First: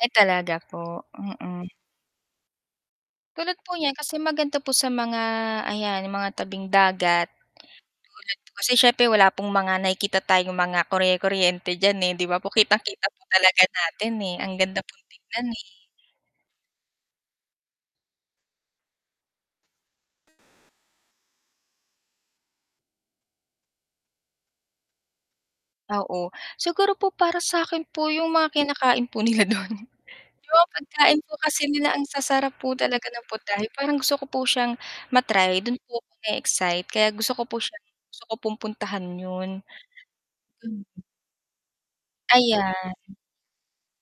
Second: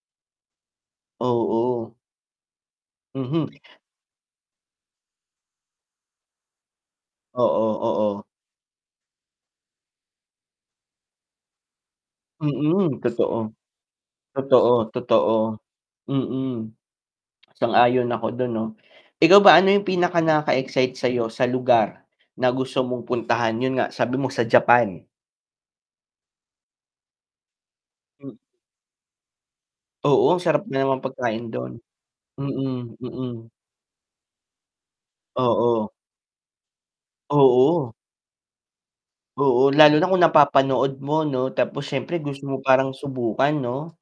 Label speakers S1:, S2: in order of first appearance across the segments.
S1: Ay talaga po, mm.
S2: Oo. Mhm.
S1: Tulad po niyan kasi maganda po sa mga ayan mga tabing dagat. Tulad
S2: Oo, oo.
S1: po kasi siyempre wala pong mga nakikita tayong mga kurye-kuryente diyan, eh, di ba po
S2: Mm,
S1: kitang-kita po
S2: totoo.
S1: talaga natin eh, ang ganda
S2: Totoo,
S1: pong tingnan
S2: totoo.
S1: eh.
S2: Mm. Sang-ayon ako do'n 'no, ikaw ba ano yung pinaka nakaka-excite sa'yo, sa lugar na gusto mong puntahan, 'yun nga sabi mo sa Japan?
S1: Oo. Siguro po para sa'kin po yung
S2: M
S1: mga kinakain po nila do'n
S2: Oo, ang
S1: 'di ba,
S2: sarap ng mga
S1: pagkain po
S2: pagkain
S1: kasi
S2: do'n.
S1: nila ang sasarap po
S2: Mm,
S1: talaga ng
S2: mm.
S1: putahe, parang gusto ko po siyang ma-try, do'n
S2: Oo.
S1: po na-e-excite kaya gusto ko po siyang
S2: Oo.
S1: gusto ko puntahan 'yun.
S2: Oo, lalo na kung
S1: Hmm.
S2: napapanood mo 'no, tapos siyempre gusto mo
S1: Ayan.
S2: parang subukan 'no?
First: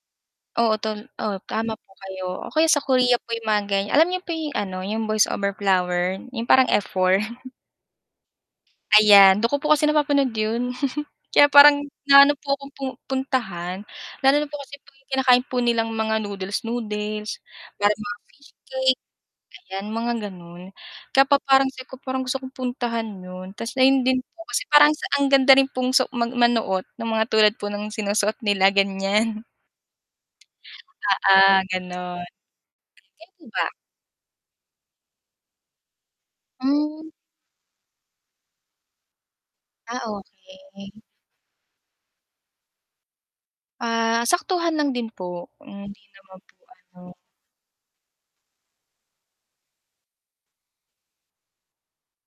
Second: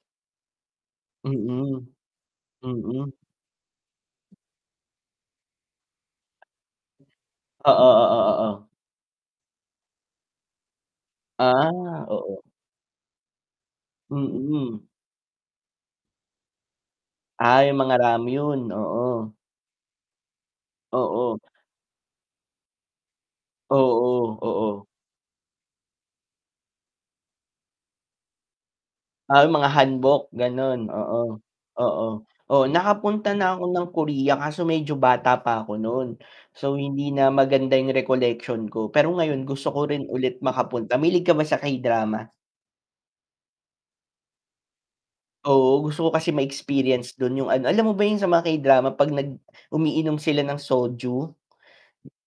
S1: Oo to oo, tama
S2: Mm.
S1: po kayo o kaya sa
S2: Mm.
S1: Korea po yung mga ganyan, alam niyo po yung ano yung Boys Over Flowers, yung parang F4?
S2: Oo, oo, oo.
S1: Ayan do'n ko po kasi napapanood 'yun kaya parang
S2: Ah,
S1: naano
S2: oo.
S1: po akong pu puntahan lalo na po kasi
S2: Mm.
S1: yung kinakain po nilang mga noodles-noodles,
S2: Ah, yung mga
S1: parang mga fish
S2: ramyun,
S1: cake
S2: oo.
S1: ayan, mga gano'n, kaya po
S2: Oo.
S1: parang sabi ko gusto kong puntahan 'yun, ta's ayun din
S2: Oo,
S1: po kasi
S2: oo.
S1: parang sa ang ganda rin pong so mag manoot ng mga tulad po ng sinusuot nila, gan'yan.
S2: Ah, yung mga hanbok, gano'n. Oo,
S1: Oo,
S2: oo,
S1: gano'n.
S2: oo,
S1: Kayo
S2: nakapunta
S1: po
S2: na ako
S1: ba?
S2: ng Korea kaso medyo bata pa ako no'n, so hindi
S1: Hmm.
S2: na maganda yung recollection ko pero ngayon gusto ko
S1: Ah,
S2: rin ulit makapunta,
S1: okey.
S2: -mahilig ka ba sa K-drama?
S1: Ah, saktuhan lang din po kung
S2: Oo,
S1: hindi
S2: gusto ko kasi
S1: naman po ano.
S2: ma-experience do'n yung ano, alam mo ba yung sa mga K-drama 'pag nag umiinom sila ng soju?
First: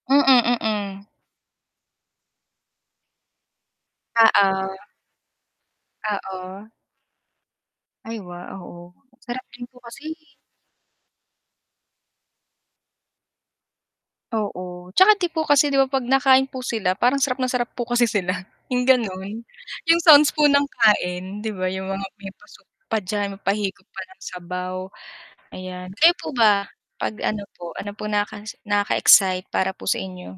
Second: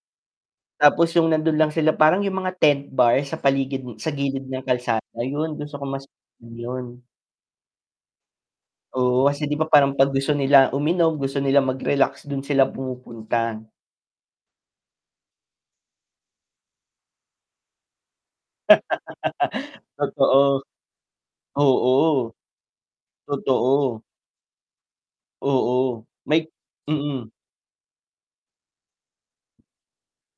S1: Mm, mm.
S2: Tapos yung nando'n lang sila, parang yung mga tent bar sa paligid sa gilid ng
S1: Oo.
S2: kalsada 'yun, gusto ko masubukan
S1: Oo.
S2: 'yun.
S1: Ay wow, oo.
S2: Oo
S1: Sarap
S2: kasi 'di
S1: din
S2: ba,
S1: ko
S2: parang
S1: kasi,
S2: 'pag
S1: eh.
S2: gusto nila uminom, gusto nila mag-relax, do'n sila pumupunta.
S1: Oo, 'tsaka 'di po kasi 'di ba, 'pag nakain po sila parang sarap na sarap po kasi sila, yung gano'n, yung sounds po
S2: Totoo.
S1: ng kain, 'di ba, yung mga may
S2: Oo.
S1: pa-soup pa diyan, may pahigop pa
S2: Totoo.
S1: ng sabaw, ayan.
S2: Oo,
S1: Kayo po
S2: may
S1: ba 'pag
S2: mm.
S1: ano po ano po naka nakaka-excite para po sa inyo?